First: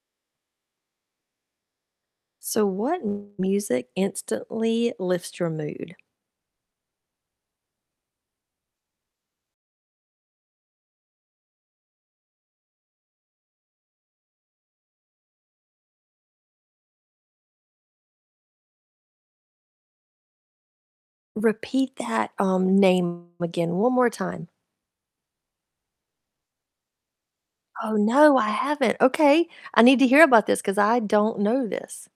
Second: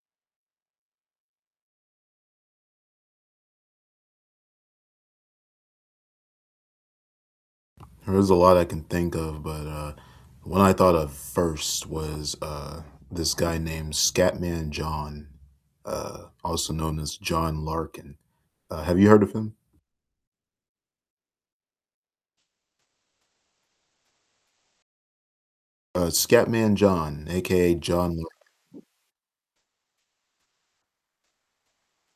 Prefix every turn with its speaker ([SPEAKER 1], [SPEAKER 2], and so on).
[SPEAKER 1] So, what music instantly lifts your mood?
[SPEAKER 2] There's a lot I can think of, but, uh, one I thought of first was, uh, this guy named Scatman John, uh, also known as John Larkin. Uh, have you heard of him?
[SPEAKER 1] Repeat that, um, name again one more time.
[SPEAKER 2] Uh, Scatman John, AKA
[SPEAKER 1] Oh,
[SPEAKER 2] John
[SPEAKER 1] no,
[SPEAKER 2] Lar
[SPEAKER 1] I haven't. Okay. I need to hear about this 'cause I don't know this.